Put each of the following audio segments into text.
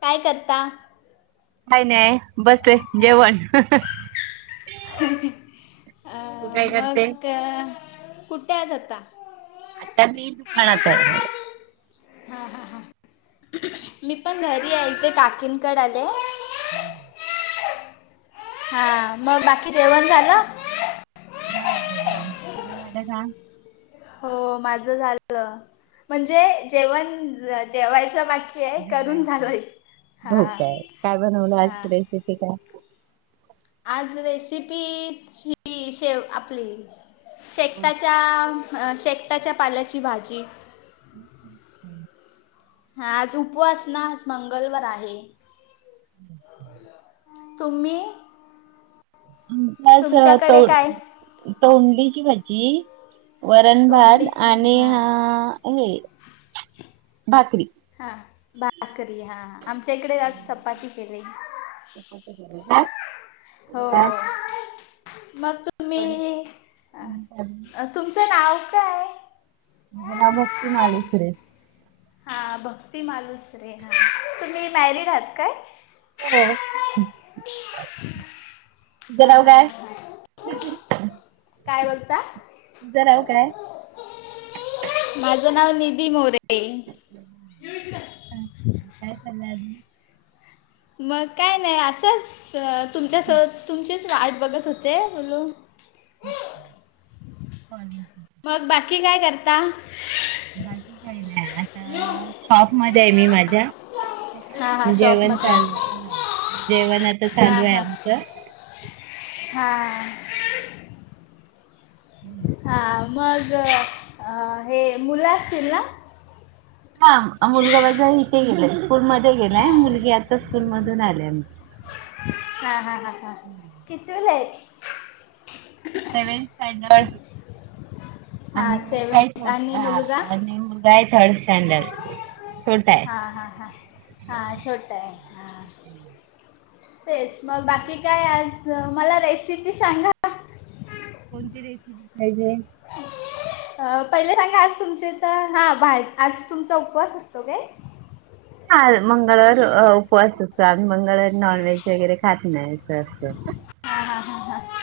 काय करता. काय नाही बसत जेवण. काय मग करते कुट्या जाता. अता मी दुका आात आहेणार. हा ह ह मी पण घरी आहे इथे काकीनकड आले य. हम् [unintelligible] हा मग बाकी जेवण झालं झालं जेवण तूझ झालंय का हो माझ झालं म्हणजे जेवण जेवायचं बाकी आहे करून झालंय हो हां काय काय बनवलं हां आजची रेसिपी ला आज रेसिपी ही शेव आपली शेकताच्या शेकताच्या पाल्याची भाजी हम् [unintelligible] हा आज उपवास ना आज मंगलवार आहे ब [unintelligible] तुम्ही आज तो तुमच्याकडे काय तोंडलीची भाजी वरणभात तोंडलीच आणि हां हा हे भाकरी हा भाकरी हा आमच्या इकडे आज चपाती केली असं केलं हो का? मग तर तुम्ही तुमचं नाव काय? माझं नाव भक्ती मालुसरे हा भक्ती मालुसरे हा तुम्ही मॅरिड आहात काय हो तूझ नाव काय क [unintelligible] काय बगता काय माझं नाव निधी मोरे हा कराल्यास मग काय नाही असंच तुमच्यासोबत तुमचीच वाट बघत होते बोलून पा [unintelligible] मग बाकी काय करता बाकी काही नाही आता शॉप मध्ये आहे मी माझ्या हां हां जेवण शॉपमध्ये चालूय जेवण आता चालू आहे आमचं. हा हा. मग हे मुलं असतील ना? हा मुलगा माझा इथे गेलाय स्कूल मध्ये गेलाय मुलगी आता स्कूल मधून आलेय. हा हा हा हा कितवीला आहे ती? सेवंथ स्टैंडर्ड हां आणि काहीच सेवन्थ आणि [unintelligible] मुलगा आणि मुलगा आहे थर्ड स्टँडर्ड. छोटाय. हा हा हा. हा छोटाय हा. तेच मग बाकी काय आज मला रेसिपी सांगा कोणती रेसिपी पाहिजे? अ पहिले सांगा आज तुमच्या हित हा बाहे आज तुमचा उपवास असतो काय? ह मंगळवार उपवास असतो आम्ही मंगळवारी नॉन वव्हेज वगैरे खात नाही असं असं. हा हा हा ह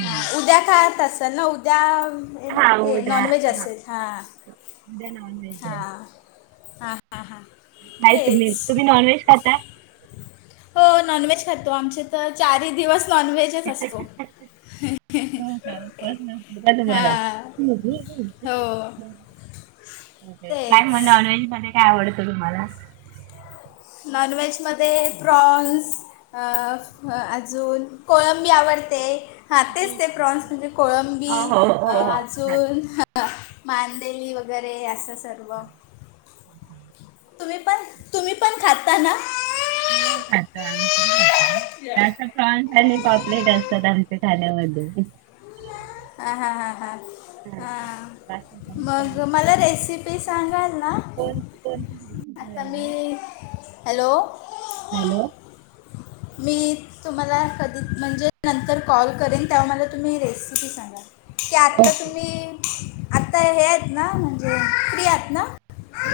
हा उद्या खात असल ना उद्या ए हा ते उद्या नॉन व्हेज हा असेल हां. [inaudible] [unintelligible] हा हा हा हा नाही तेच तुम्ही तुम्ही नॉनव्हेज खाता? हो नॉनव्हेज खातो आमच्यात तर चारही दिवस नॉनव्हेजच असतो. हो का उपवास नसतील का तुम्हाला? हां हो [unintelligible] काय मग तेच नॉनव्हेज मध्ये काय आवडतं तुम्हाला? नॉनव्हेजमध्ये प्रॉन्स. अ अ अजून कोळंबी आवडते. हा तेच ते प्रॉन्स म्हणजे हो कोळंबी हो हो हो खातो. अजून मांदेली वगैरे असं सर्व. तुम्ही पण, तुम्ही पण खाता ना? हो खातो आम्ही पण खातो हं. जास्त फ्रान्स आणि पापलेट असतात आमच्या खाण्यामध्ये. अ हा हा हं हा बाकी काय मग चाललंय? मला रेसिपी पी सांगाल ना, कोण कोणती रेसिपी आता मी, पाहिजे? हॅलो. हॅलो. मी तुम्हाला कधी म्हणजे नंतर कॉल करेन तेव्हा मला तुम्ही रेसिपी सांगा. की आत्ता ओके. तुम्ही आत्ता हे आहेत ना म्हणजे फ्री आहेत ना?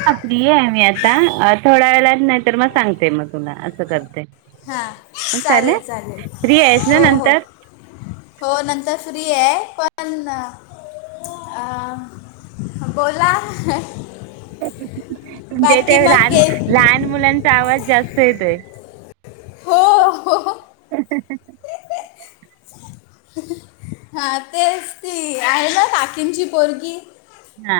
हा फ्री आहे मी आता थोडा वेळात नाही तर मग सांगते मग तुला असं करते. हा चालेल चालेल फ्री आहेस ना हो हो. नंतर? हो नंतर फ्री आहे पण अ बोला. म्हणजे ते बाकी मग लहान के लहान मुलांचा आवाज जास्त येतोय. हो हो हा तेच की आहे ना काकींची पोरगी हा.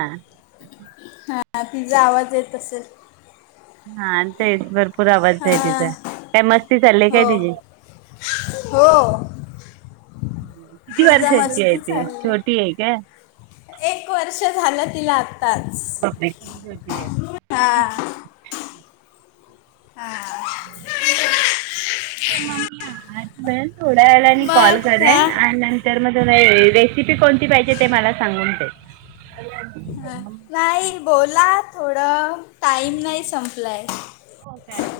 हा तिचा आवाज येत असेल. हा तेच भरपूर आवाज आहे हां तिचा काय मस्ती चाललीय काय हो तिझी? हो. किती तिचा वर्षाची आहे मस्ती ती, चालली छोटी आहे काय? एक वर्ष झालं तिला आत्ताच, बापरे खूप छोटी आहे हा. हा. [unintelligible] थोड्या वेळानी मग कॉल का करेन आणि नं तर म ते रेसिपी कोणती पाहिजे ते मला सांगून ठेव. नाही बोला थोडं टाईम नाही संपलाय. हो काय.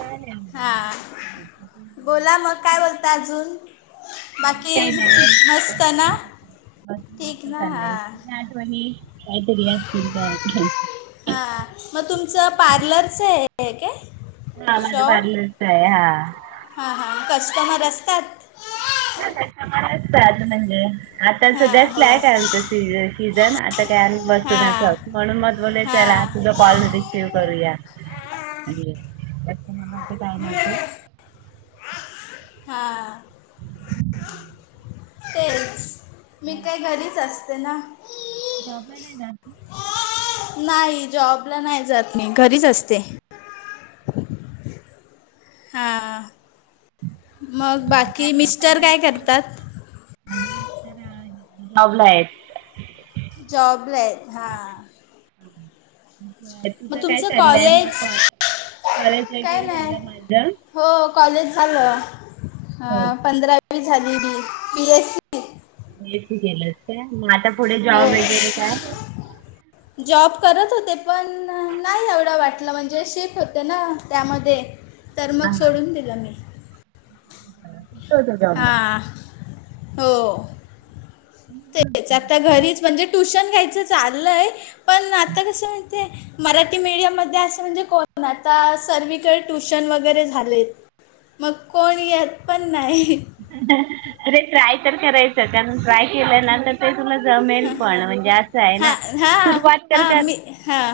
चालेल हा, बोला मग काय बोलत अजून. बाकी काय नाही मस्त बस ना, ठीक मस्त ना, हा चाललंय जुन्या आठवणी काहीतरी असतील तर. हा मग तुमचं पार्लरच आहे का? हा माझ पार्लर च आहे. हा हा, हां, कस्टमर असतात? च आज म्हणजे आता हां हो सध्याचलॅय काय [unintelligible] सीझन, आता काय आम्ही बसूनच हां आहोत म्हणून म बोल चला हां कॉल न ठव करूया म्हणजे मला ते काय नव्हतं [unintelligible] हा. तेच, मी काय घरीच असते ना. ज प नाही जाात [unintelligible] नाही, जॉबला नाही जात मी घरीच असते. हां, मग बाकी मिस्टर काय करतात? आणि तर लावलं आहेत [unintelligible] जॉबला आहेत. हा - हम् [inaudible] तुझं काय तुमचं चाललंय कॉलेज मग, कॉलेज काय वगैरे नाही झालं माझ हो कॉलेज झालं. हो का पंधरावी झाली. B S C B S C केलं काय, मग आता पुढे हो. जॉब वगैरे काय हां जॉब करत होते पण, नाही एवढं वाटलं म्हणजे शिफ्ट होते ना त्यामध्ये. तर मग हां सोडून दिला मी. कुठं होता जॉबला हां हो. तेच आता घरीच म्हणजे ट्युशन घ्यायचं चाललंय पण आता कस म्हाही ते मराठी मीडियम मध्ये असं म्हणजे कोण आता सर्वीकडे ट्युशन वगैरे झालेत. मग कोण यत पण नाही. [unintelligible] अरे ट्राय तर करायचं कारण ट्राय केल ना ते तुला जमेल पण म्हणजे असय ना हां हां सुरुवात तर हां कर. मी हां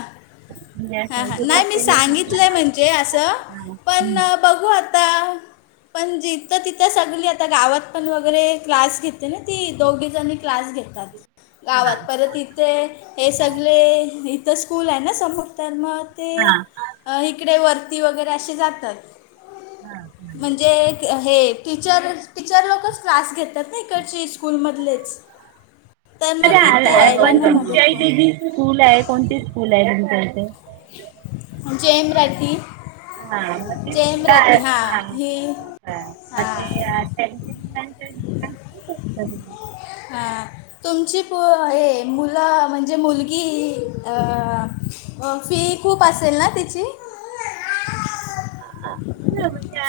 हां हां सुरुवात नाही मी केली सांगितलंय म्हणजे असं हा पण हम्म. बघू आता. पण जिथं तिथं सगळी आता गावात पण वगैरे क्लास घेते ना ती दोघी जनी. क्लास घेतात. हा. गावात परत इथे हे सगले इथं स्कूल आहे ना समोर तर मग ते हा इकडे वरती वगैरे असे जातात म्हणजे हे टीचर टीचर लोकच क्लास घेतात ना इकडचे स्कूल मधलेच. अरे आ पण तुमच्या मागत इथे कोण जी स्कूल आहे कोणती स्कूल आहे तुमच्या इथे. जेमराटी. हे [unintelligible] हां [inaudible] हा. तुमची पो हे मुलं म्हणजे मुलगी अ अ फी खूप असेल ना तिची.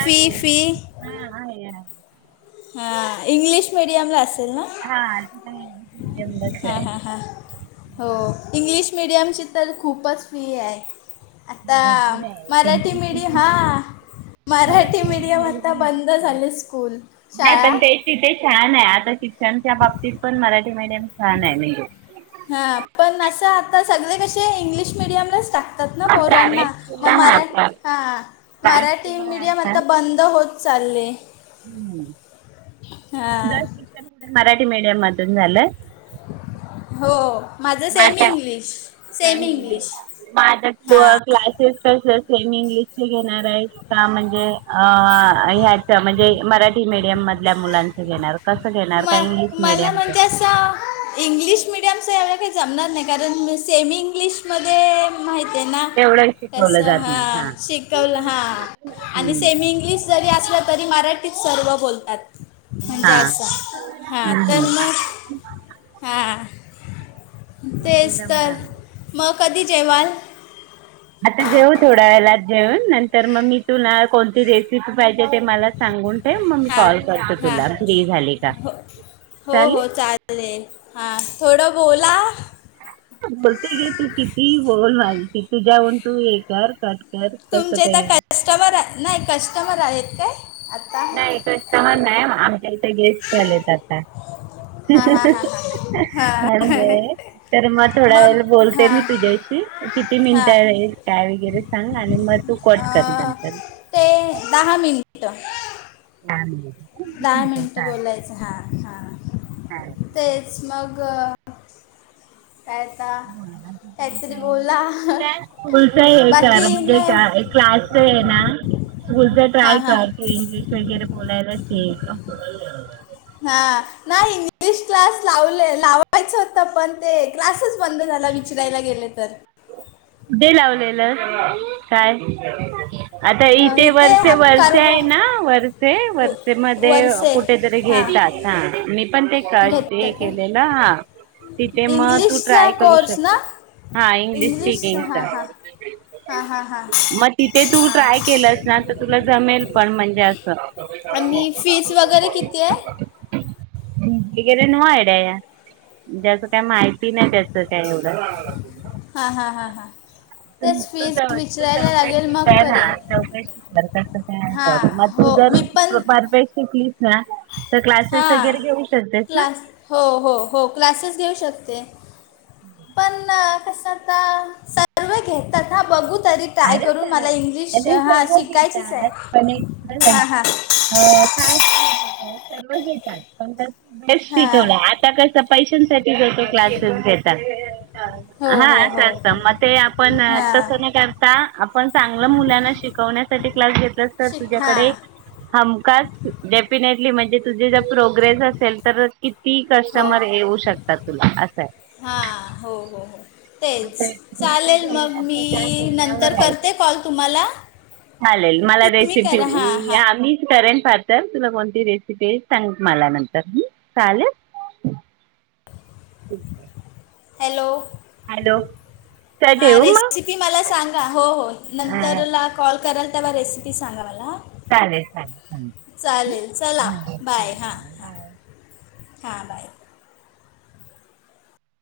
फी फी हा इंग्लीश मिडीयमला असेल. हा असेल ना हा हा. हो इंग्लिश मिडियमची तर खूपच फी आहे. आता मराठी मीडि हा. मराठी मिडियम आता बंद झाले स्कूल. नाही पण शाळा ते तिथे छान आहे आता शिक्षणच्या बाबतीत पण मराठी मीडियम छान आहे. हा पण असं आता सगळे कसे इंग्लिश मिडियमलाच टाक. यात ना हा पोरांना प्रायव्हेट मग स्कूलला हा मरा प्रायव्हेट हा प्रायव्हेट मराठी स्कूल आहे मिडियम आता बंद होत चाले. ह तुझ शिक्षण पण मराठी मीडियम मधून झालंय. हो. [inaudible] माझं [unintelligible] सेमी इंग्लिश सेमी इंग्लिश मा हां क्लासेस तसच सेमी इंग्लिश बी घेणाराय का म्हणजे अ ह्याच्या म्हणजे मराठी मीडियम मधल्या मुलांचं घेणार कसं घेणार काय इंग्लिश मीडियमच आता इंग्लिश मिडियमचा याला काही जमणार नाही कारणी सेम इंग्लिशमध्ये माहती आहे ना तेवढं तस शिकवलं जात नाही हा हां शिकवलं हा आणि सेमी इंग्लिश जरी असलं तरी मराठीत सर्व बोलतात म्हणजे असं हां तर मग हां. मग ते तेच तर जमणार नाही. मग कधी जेवाल? आता जेऊ थोड्या वेलाात जेऊन नंतर मग मी तुला कोणती रेसिपी पाहिजे ते मला सांगून ते मग मी हां कॉल करतो हां तुला फ्री झाली का चालेल? [inaudible] हा थोडं बोला. बोलते गे तू किती बोल मालते तुझ्यावरून तू हे कर. कर कसं तुमचेइता काही कस्टमर आहे नाही कस्टमर आहेत काय आता? नाही कस्टमर नाही आमच्या इथे गेस्ट आलेतल आता. हा हा हा हा [unintelligible] हा म्हणून तर मग थोड्या वेळ बोलते मी तुझ्याशी. किती हा मिनिटंल काय वगैरे सांग आणि मग तू कट कर अं, नंतर. ते दहा मिनिट. [inaudible] दहा मिनिटं बोलायचं हा हा हां तेच मग काय आता बो आ काहीतरी बोला तुला स्कूलच आहे कर बाकी म्हणजे नाही क्लासच आहे ना बुलता हा ट्राय हा कर तू इंग्लिश वगैरे बोलायलाच ये हा नाही इंग्लिश क्लास लावले लावायचं होतं पण ते क्लासच बंद झाला वि चिरायला गेले तर दे लावलेलं काय आता अं, इथे वर्ष आप- वर्ष कारव आहे ना वर ते व- वर्षमध्ये वरसे कुठेतरी हां घेतात हा पण ते का ते घेतात केलेलं हा तिथे मग तू इंग्लिशचा ट्राय करू शकते हा इंग्लिश स्पकिंग अच्छ हां हां हां हां हां मग तिथे तू ट्राय केलंस ना तर तुला जमेल पण म्हणजे असं आणि फीज वगैरे किती आहे भिकर नुवा एड्या या ज्याच काय माहिती नाही त्याचं काय एवढं हा हा हा हा तू तू च तू चौकशी लागेल मग शिक हा करेन चौकशी शिक कस हां ह म तु हो जर मी पण परर्फेक्ट शिकली ना तर क्लासेस हां वगैरे घेऊ शकतेस ना क्लास हो हो हो क्लासेस घेऊ शकते पण कस सर् घ तथा बघु तरी ट्राय अरे करून सर्व मला इंग्लिश अरे हा सर्व शिकायचीच घेतात पण एक तुला आहे हां सांगते हां अ काय मा का सर्व घेतात पणे हां शिकव त्या कस पैशांसाठी ज तो क्लासेस घेता हो हा हो हो असं असत मग ते आपण हां तसं नाही काय आता आपण चांगल्या मुलांना शिकवण्यासाठी क्लास घेतला तर शिक हां तुझ्याकडे हमखच डेफिनेटली म्हणजे तुझी जर प्रोग्रेस असेल तर किती कस्टमर येऊ शकतात तुला असं आहे हा हो हो हो तेच चालेल मग मी नंतर करते कॉल तुम्हाला चालेल मला तुम्ही रेसिपी करा हां हां मीच करेन पाते तर तुला कोणती रेसिपी आहे सांग मला नंतर चालेल ठीक आहे हॅलो चल हा ठेवू मग रेसिपी मला सांगा हो हो नंतर कॉल कराल तेव्हा रेसिपी सांगा मला चालेल चालेल चालेल चला चा ठी बाय हां आहे हां बाय हां बाय